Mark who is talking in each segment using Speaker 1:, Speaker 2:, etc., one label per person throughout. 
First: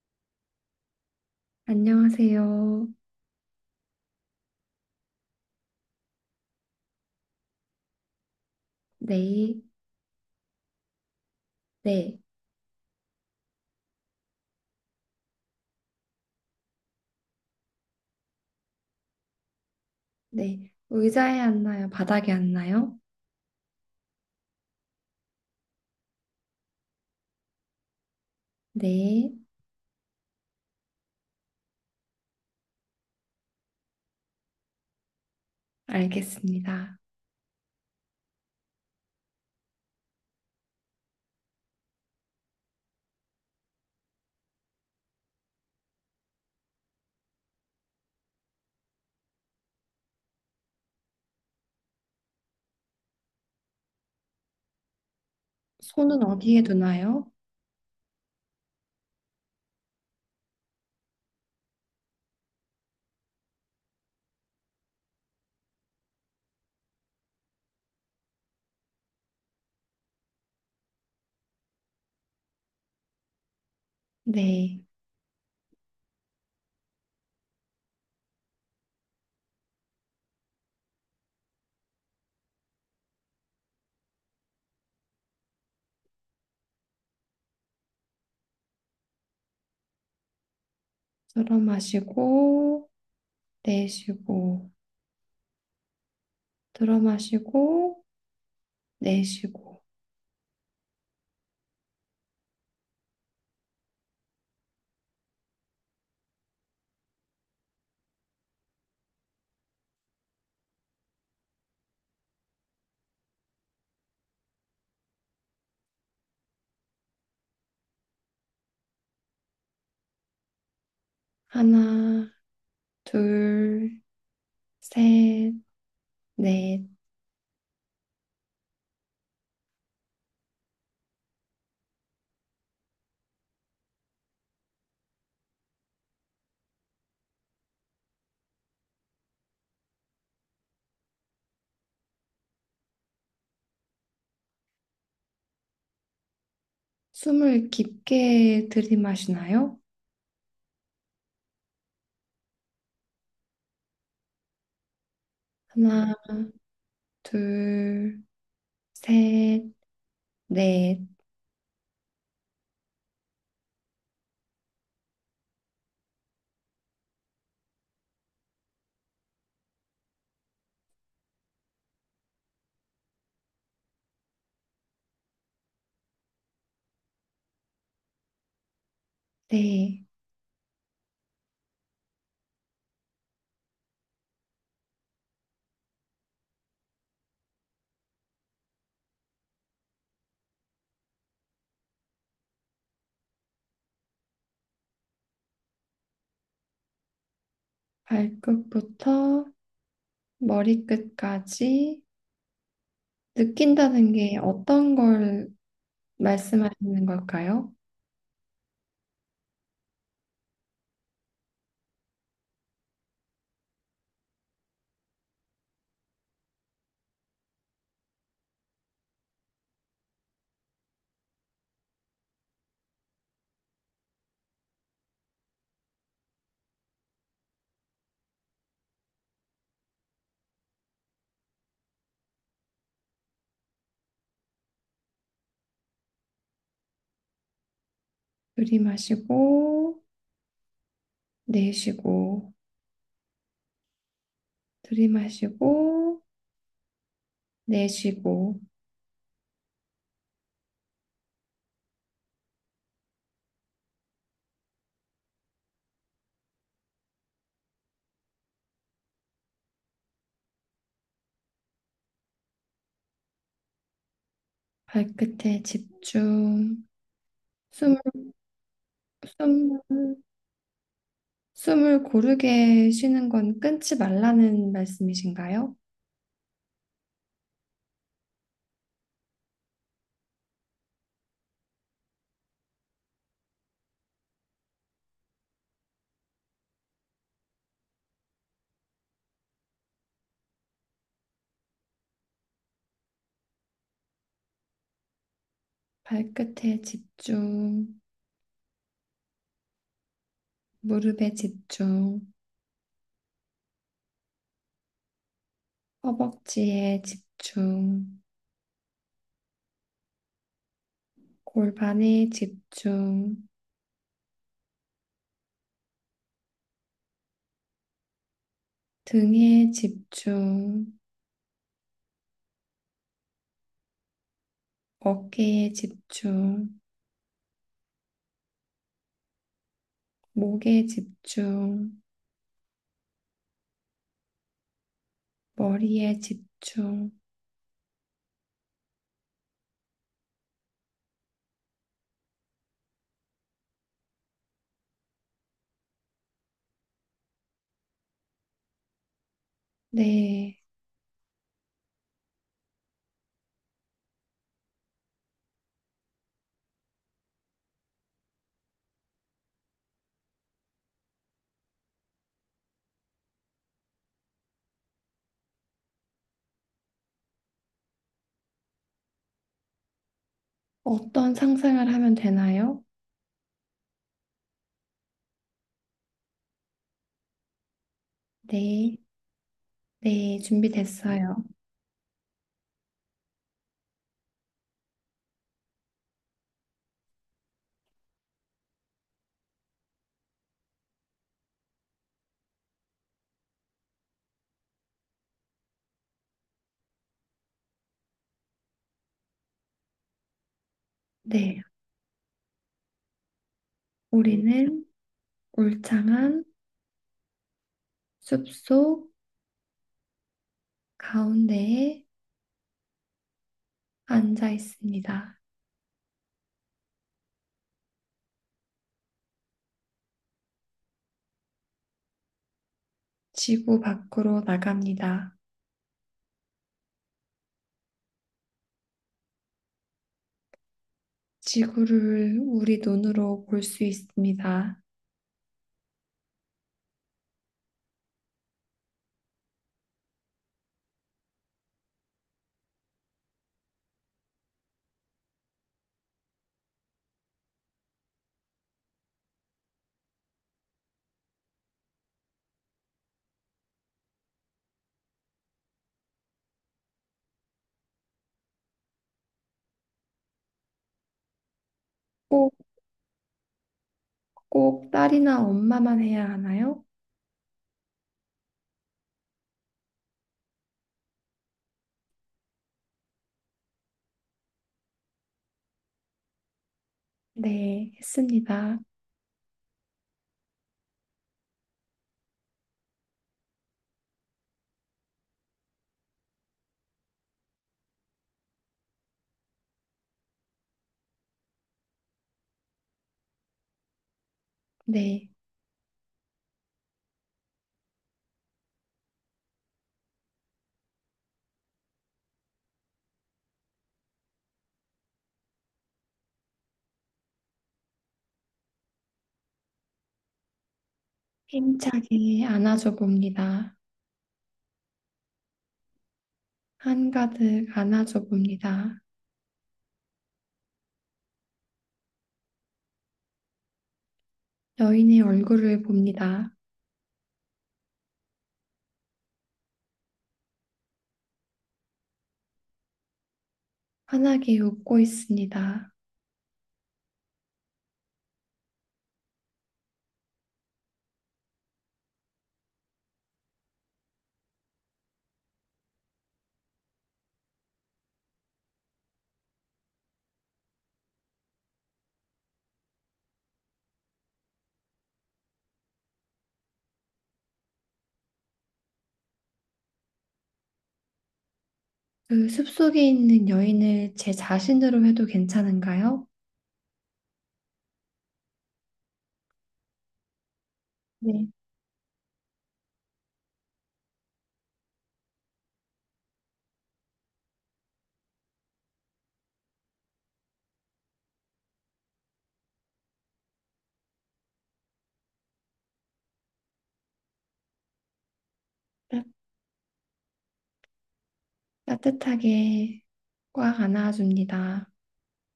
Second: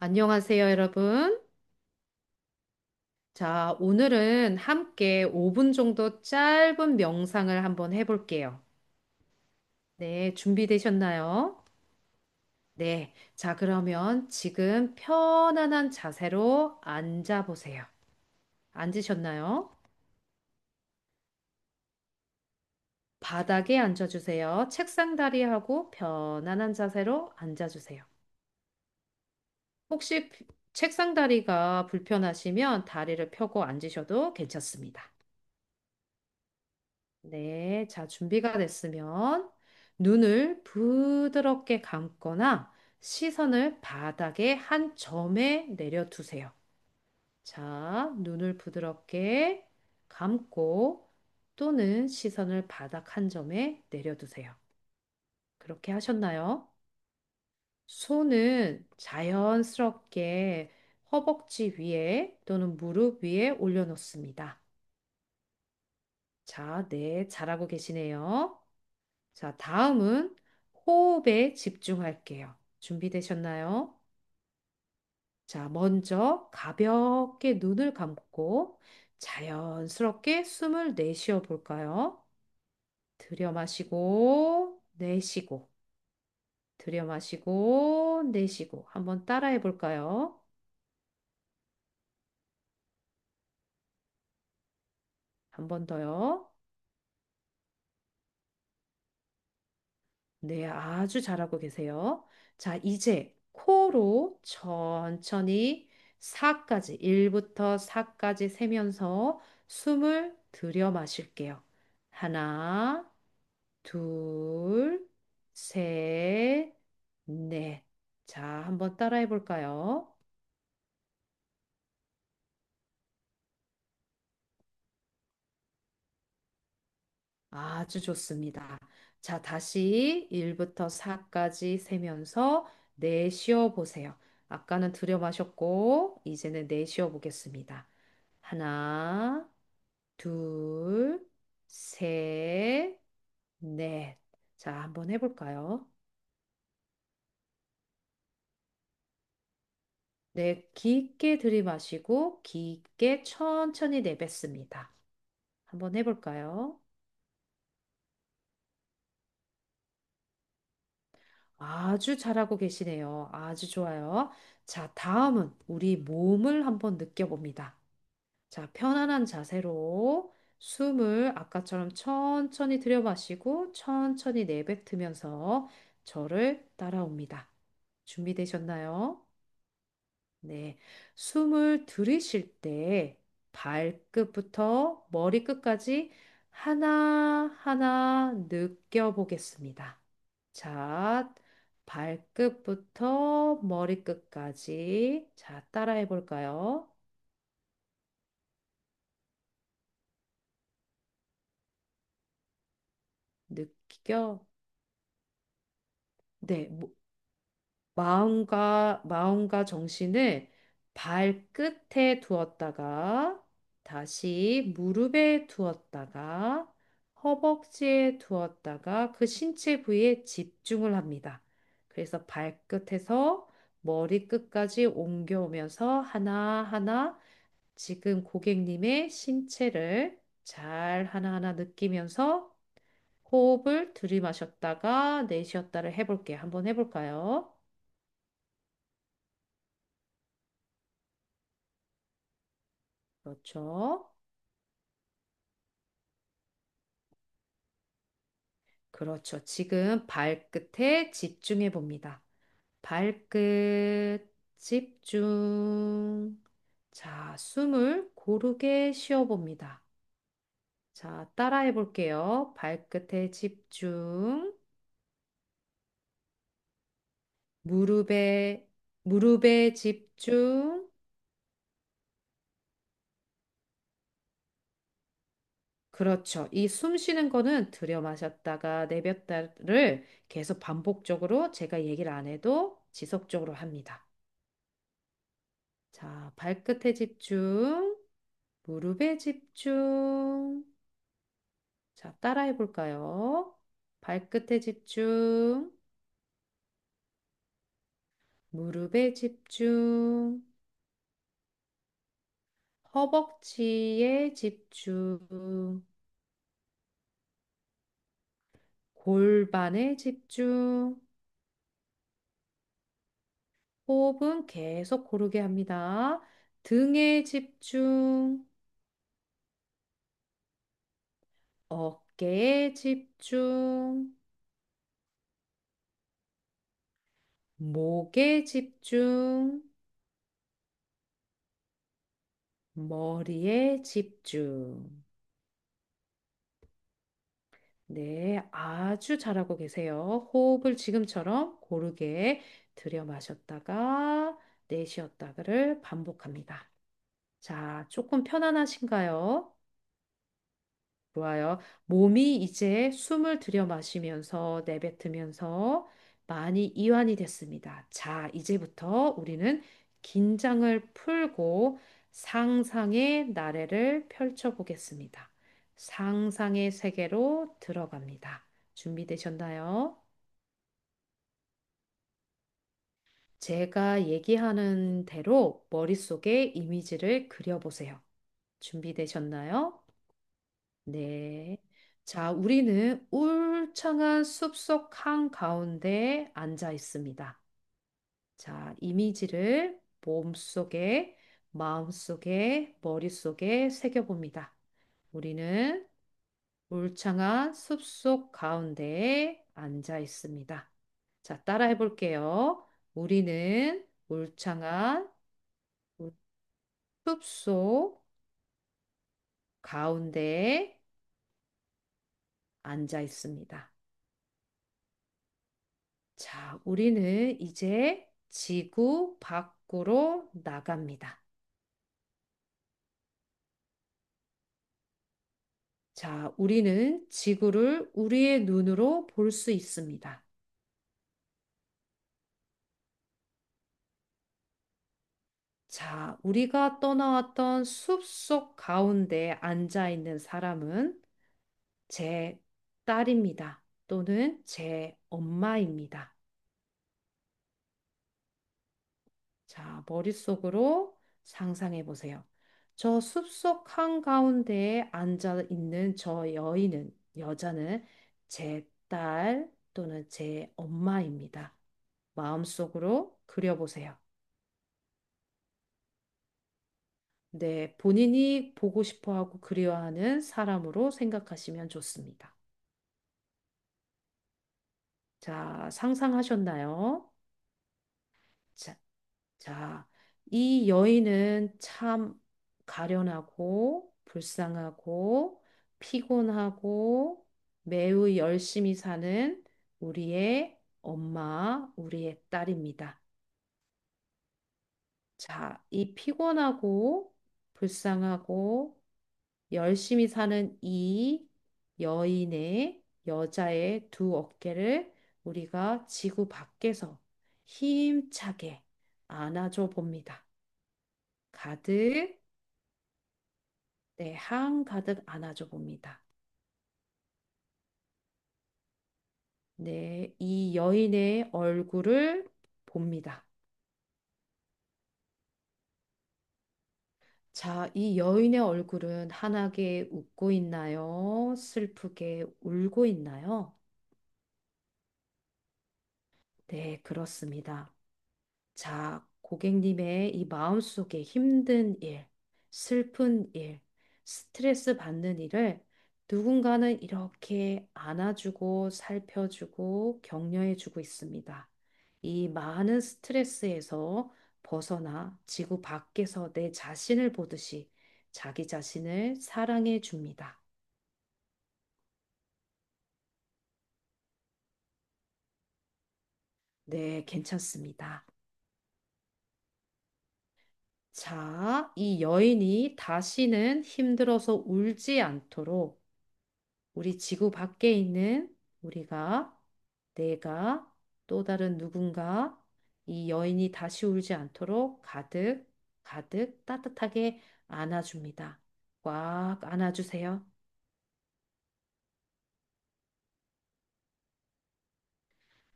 Speaker 1: 안녕하세요, 여러분.
Speaker 2: 안녕하세요.
Speaker 1: 자, 오늘은 함께 5분 정도 짧은 명상을 한번 해볼게요.
Speaker 2: 네,
Speaker 1: 네, 준비되셨나요?
Speaker 2: 네,
Speaker 1: 네. 자, 그러면 지금 편안한 자세로 앉아보세요. 앉으셨나요?
Speaker 2: 네. 의자에 앉나요? 바닥에 앉나요?
Speaker 1: 바닥에 앉아주세요. 책상 다리하고 편안한 자세로 앉아주세요.
Speaker 2: 네,
Speaker 1: 혹시 책상 다리가 불편하시면 다리를 펴고 앉으셔도 괜찮습니다.
Speaker 2: 알겠습니다.
Speaker 1: 네, 자, 준비가 됐으면 눈을 부드럽게 감거나 시선을 바닥의 한 점에 내려두세요. 자, 눈을 부드럽게 감고 또는 시선을 바닥 한 점에 내려두세요. 그렇게
Speaker 2: 손은 어디에
Speaker 1: 하셨나요?
Speaker 2: 두나요?
Speaker 1: 손은 자연스럽게 허벅지 위에 또는 무릎 위에 올려놓습니다. 자, 네, 잘하고 계시네요. 자, 다음은 호흡에 집중할게요. 준비되셨나요?
Speaker 2: 네,
Speaker 1: 자, 먼저 가볍게 눈을 감고 자연스럽게 숨을 내쉬어 볼까요? 들여 마시고, 내쉬고, 들여 마시고, 내쉬고. 한번 따라해 볼까요?
Speaker 2: 들어 마시고, 내쉬고,
Speaker 1: 한번 더요.
Speaker 2: 들어 마시고, 내쉬고.
Speaker 1: 네, 아주 잘하고 계세요. 자, 이제 코로 천천히 4까지, 1부터 4까지 세면서 숨을 들여 마실게요. 하나, 둘, 셋, 넷. 자, 한번 따라해 볼까요?
Speaker 2: 하나, 둘, 셋, 넷.
Speaker 1: 아주 좋습니다. 자, 다시 1부터 4까지 세면서 내쉬어 보세요. 아까는 들여 마셨고, 이제는 내쉬어 보겠습니다. 하나, 둘, 셋, 넷. 자, 한번 해볼까요?
Speaker 2: 숨을 깊게 들이마시나요?
Speaker 1: 네, 깊게 들이마시고, 깊게 천천히 내뱉습니다. 한번
Speaker 2: 하나,
Speaker 1: 해볼까요?
Speaker 2: 둘, 셋, 넷.
Speaker 1: 아주 잘하고 계시네요. 아주 좋아요. 자, 다음은 우리 몸을 한번 느껴봅니다. 자, 편안한 자세로 숨을 아까처럼 천천히 들여 마시고 천천히 내뱉으면서 저를 따라옵니다. 준비되셨나요?
Speaker 2: 네,
Speaker 1: 네. 숨을 들이쉴 때 발끝부터 머리끝까지 하나하나 느껴보겠습니다. 자, 발끝부터 머리끝까지. 자, 따라해 볼까요?
Speaker 2: 발끝부터 머리끝까지 느낀다는 게
Speaker 1: 느껴.
Speaker 2: 어떤 걸
Speaker 1: 네,
Speaker 2: 말씀하시는 걸까요?
Speaker 1: 마음과 정신을 발끝에 두었다가 다시 무릎에 두었다가 허벅지에 두었다가 그 신체 부위에 집중을 합니다. 그래서 발끝에서 머리끝까지 옮겨오면서 하나하나 지금 고객님의 신체를 잘 하나하나 느끼면서 호흡을 들이마셨다가 내쉬었다를 해볼게요. 한번 해볼까요?
Speaker 2: 들이마시고, 내쉬고,
Speaker 1: 그렇죠.
Speaker 2: 들이마시고, 내쉬고,
Speaker 1: 그렇죠. 지금 발끝에 집중해 봅니다. 발끝 집중. 자, 숨을 고르게 쉬어 봅니다. 자, 따라해 볼게요. 발끝에 집중.
Speaker 2: 발끝에 집중, 숨을,
Speaker 1: 무릎에, 무릎에
Speaker 2: 숨을,
Speaker 1: 집중.
Speaker 2: 숨을 고르게 쉬는 건 끊지 말라는 말씀이신가요?
Speaker 1: 그렇죠. 이 숨 쉬는 거는 들여 마셨다가 내뱉다를 계속 반복적으로 제가 얘기를 안 해도 지속적으로 합니다. 자, 발끝에 집중, 무릎에 집중. 자, 따라해 볼까요? 발끝에 집중,
Speaker 2: 발끝에 집중,
Speaker 1: 무릎에 집중,
Speaker 2: 무릎에 집중,
Speaker 1: 허벅지에 집중,
Speaker 2: 허벅지에 집중,
Speaker 1: 골반에 집중.
Speaker 2: 골반에 집중,
Speaker 1: 호흡은 계속 고르게 합니다. 등에 집중.
Speaker 2: 등에 집중,
Speaker 1: 어깨에 집중,
Speaker 2: 어깨에 집중,
Speaker 1: 목에 집중,
Speaker 2: 목에 집중,
Speaker 1: 머리에 집중.
Speaker 2: 머리에 집중.
Speaker 1: 네, 아주 잘하고 계세요. 호흡을 지금처럼 고르게 들여 마셨다가 내쉬었다가를 반복합니다. 자, 조금 편안하신가요?
Speaker 2: 네.
Speaker 1: 좋아요. 몸이 이제 숨을 들여 마시면서 내뱉으면서 많이 이완이 됐습니다. 자, 이제부터 우리는 긴장을 풀고 상상의 나래를 펼쳐 보겠습니다. 상상의 세계로 들어갑니다. 준비되셨나요?
Speaker 2: 어떤 상상을 하면 되나요?
Speaker 1: 제가 얘기하는 대로 머릿속에 이미지를 그려보세요.
Speaker 2: 네.
Speaker 1: 준비되셨나요?
Speaker 2: 네. 준비됐어요.
Speaker 1: 네. 자, 우리는 울창한 숲속 한가운데 앉아 있습니다. 자, 이미지를 몸속에, 마음속에, 머릿속에 새겨봅니다. 우리는 울창한 숲속 가운데에 앉아 있습니다. 자,
Speaker 2: 네.
Speaker 1: 따라해 볼게요. 우리는
Speaker 2: 우리는
Speaker 1: 울창한
Speaker 2: 울창한
Speaker 1: 숲속
Speaker 2: 숲속
Speaker 1: 가운데에
Speaker 2: 가운데에
Speaker 1: 앉아 있습니다.
Speaker 2: 앉아 있습니다.
Speaker 1: 자, 우리는 이제 지구 밖으로 나갑니다.
Speaker 2: 지구 밖으로 나갑니다.
Speaker 1: 자, 우리는 지구를 우리의 눈으로 볼 수 있습니다.
Speaker 2: 지구를 우리 눈으로 볼 수 있습니다.
Speaker 1: 자, 우리가 떠나왔던 숲속 가운데 앉아 있는 사람은 제 딸입니다. 또는 제 엄마입니다. 자, 머릿속으로 상상해 보세요. 저 숲속 한가운데에 앉아 있는 저 여인은, 여자는 제 딸 또는 제 엄마입니다.
Speaker 2: 꼭,
Speaker 1: 마음속으로 그려보세요.
Speaker 2: 꼭 딸이나 엄마만 해야 하나요?
Speaker 1: 네, 본인이 보고 싶어 하고 그리워하는 사람으로 생각하시면 좋습니다. 자, 상상하셨나요?
Speaker 2: 네,
Speaker 1: 자,
Speaker 2: 했습니다.
Speaker 1: 자, 이 여인은 참 가련하고 불쌍하고 피곤하고 매우 열심히 사는 우리의 엄마, 우리의 딸입니다.
Speaker 2: 네,
Speaker 1: 자, 이 피곤하고 불쌍하고 열심히 사는 이 여인의 여자의 두 어깨를 우리가 지구 밖에서 힘차게 안아줘 봅니다. 가득
Speaker 2: 힘차게 안아줘 봅니다.
Speaker 1: 네, 향 가득 안아줘 봅니다.
Speaker 2: 한가득 안아줘 봅니다.
Speaker 1: 네, 이 여인의 얼굴을 봅니다.
Speaker 2: 여인의 얼굴을 봅니다.
Speaker 1: 자, 이 여인의 얼굴은 환하게 웃고 있나요? 슬프게 울고 있나요?
Speaker 2: 환하게 웃고 있습니다.
Speaker 1: 네, 그렇습니다. 자, 고객님의 이 마음속에 힘든 일, 슬픈 일, 스트레스 받는 일을 누군가는 이렇게 안아주고 살펴주고 격려해주고 있습니다. 이 많은 스트레스에서 벗어나 지구 밖에서 내 자신을 보듯이 자기 자신을 사랑해 줍니다.
Speaker 2: 그 숲속에 있는 여인을 제 자신으로 해도 괜찮은가요?
Speaker 1: 네, 괜찮습니다.
Speaker 2: 네,
Speaker 1: 자, 이 여인이 다시는 힘들어서 울지 않도록 우리 지구 밖에 있는 우리가, 내가, 또 다른 누군가, 이 여인이 다시 울지 않도록 가득, 가득 따뜻하게 안아줍니다.
Speaker 2: 따,
Speaker 1: 꽉 안아주세요.
Speaker 2: 따뜻하게 꽉 안아줍니다.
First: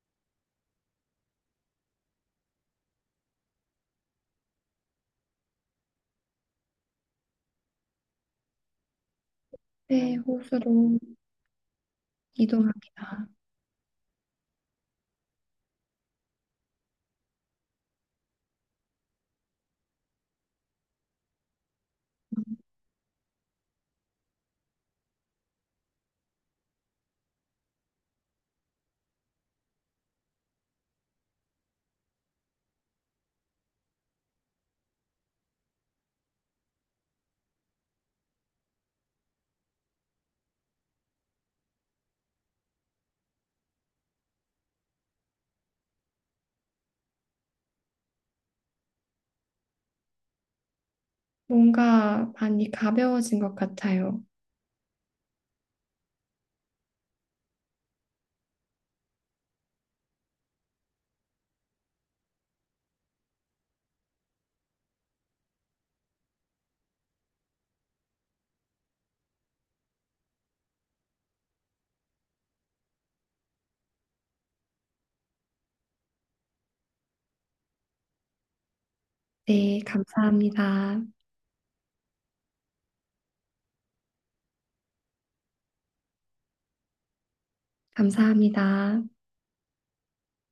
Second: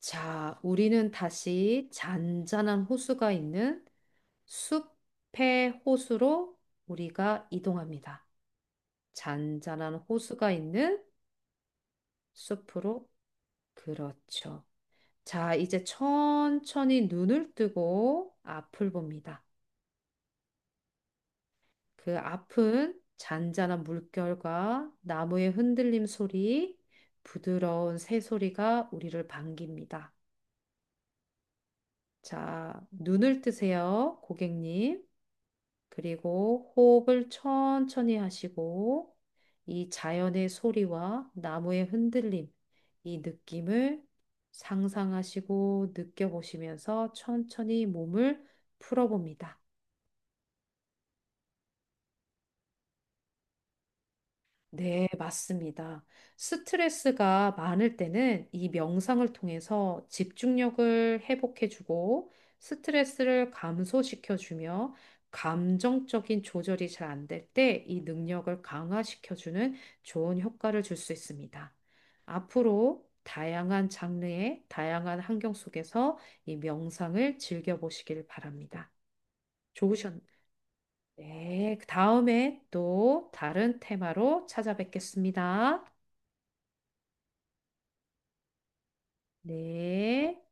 Speaker 1: 자, 우리는 다시 잔잔한 호수가 있는 숲의 호수로 우리가 이동합니다. 잔잔한
Speaker 2: 새
Speaker 1: 호수가
Speaker 2: 호수로
Speaker 1: 있는 숲으로.
Speaker 2: 이동합니다.
Speaker 1: 그렇죠. 자, 이제 천천히 눈을 뜨고 앞을 봅니다. 그 앞은 잔잔한 물결과 나무의 흔들림 소리, 부드러운 새소리가 우리를 반깁니다. 자, 눈을 뜨세요, 고객님. 그리고 호흡을 천천히 하시고, 이 자연의 소리와 나무의 흔들림, 이 느낌을 상상하시고 느껴보시면서 천천히 몸을 풀어봅니다.
Speaker 2: 뭔가 많이 가벼워진 것 같아요.
Speaker 1: 네, 맞습니다. 스트레스가 많을 때는 이 명상을 통해서 집중력을 회복해주고 스트레스를 감소시켜주며 감정적인 조절이 잘 안될 때 이 능력을 강화시켜주는 좋은 효과를 줄 수 있습니다. 앞으로 다양한 장르의 다양한 환경 속에서 이 명상을 즐겨보시길 바랍니다.
Speaker 2: 네,
Speaker 1: 좋으셨,
Speaker 2: 감사합니다.
Speaker 1: 네, 그 다음에 또 다른 테마로 찾아뵙겠습니다.
Speaker 2: 감사합니다.
Speaker 1: 네.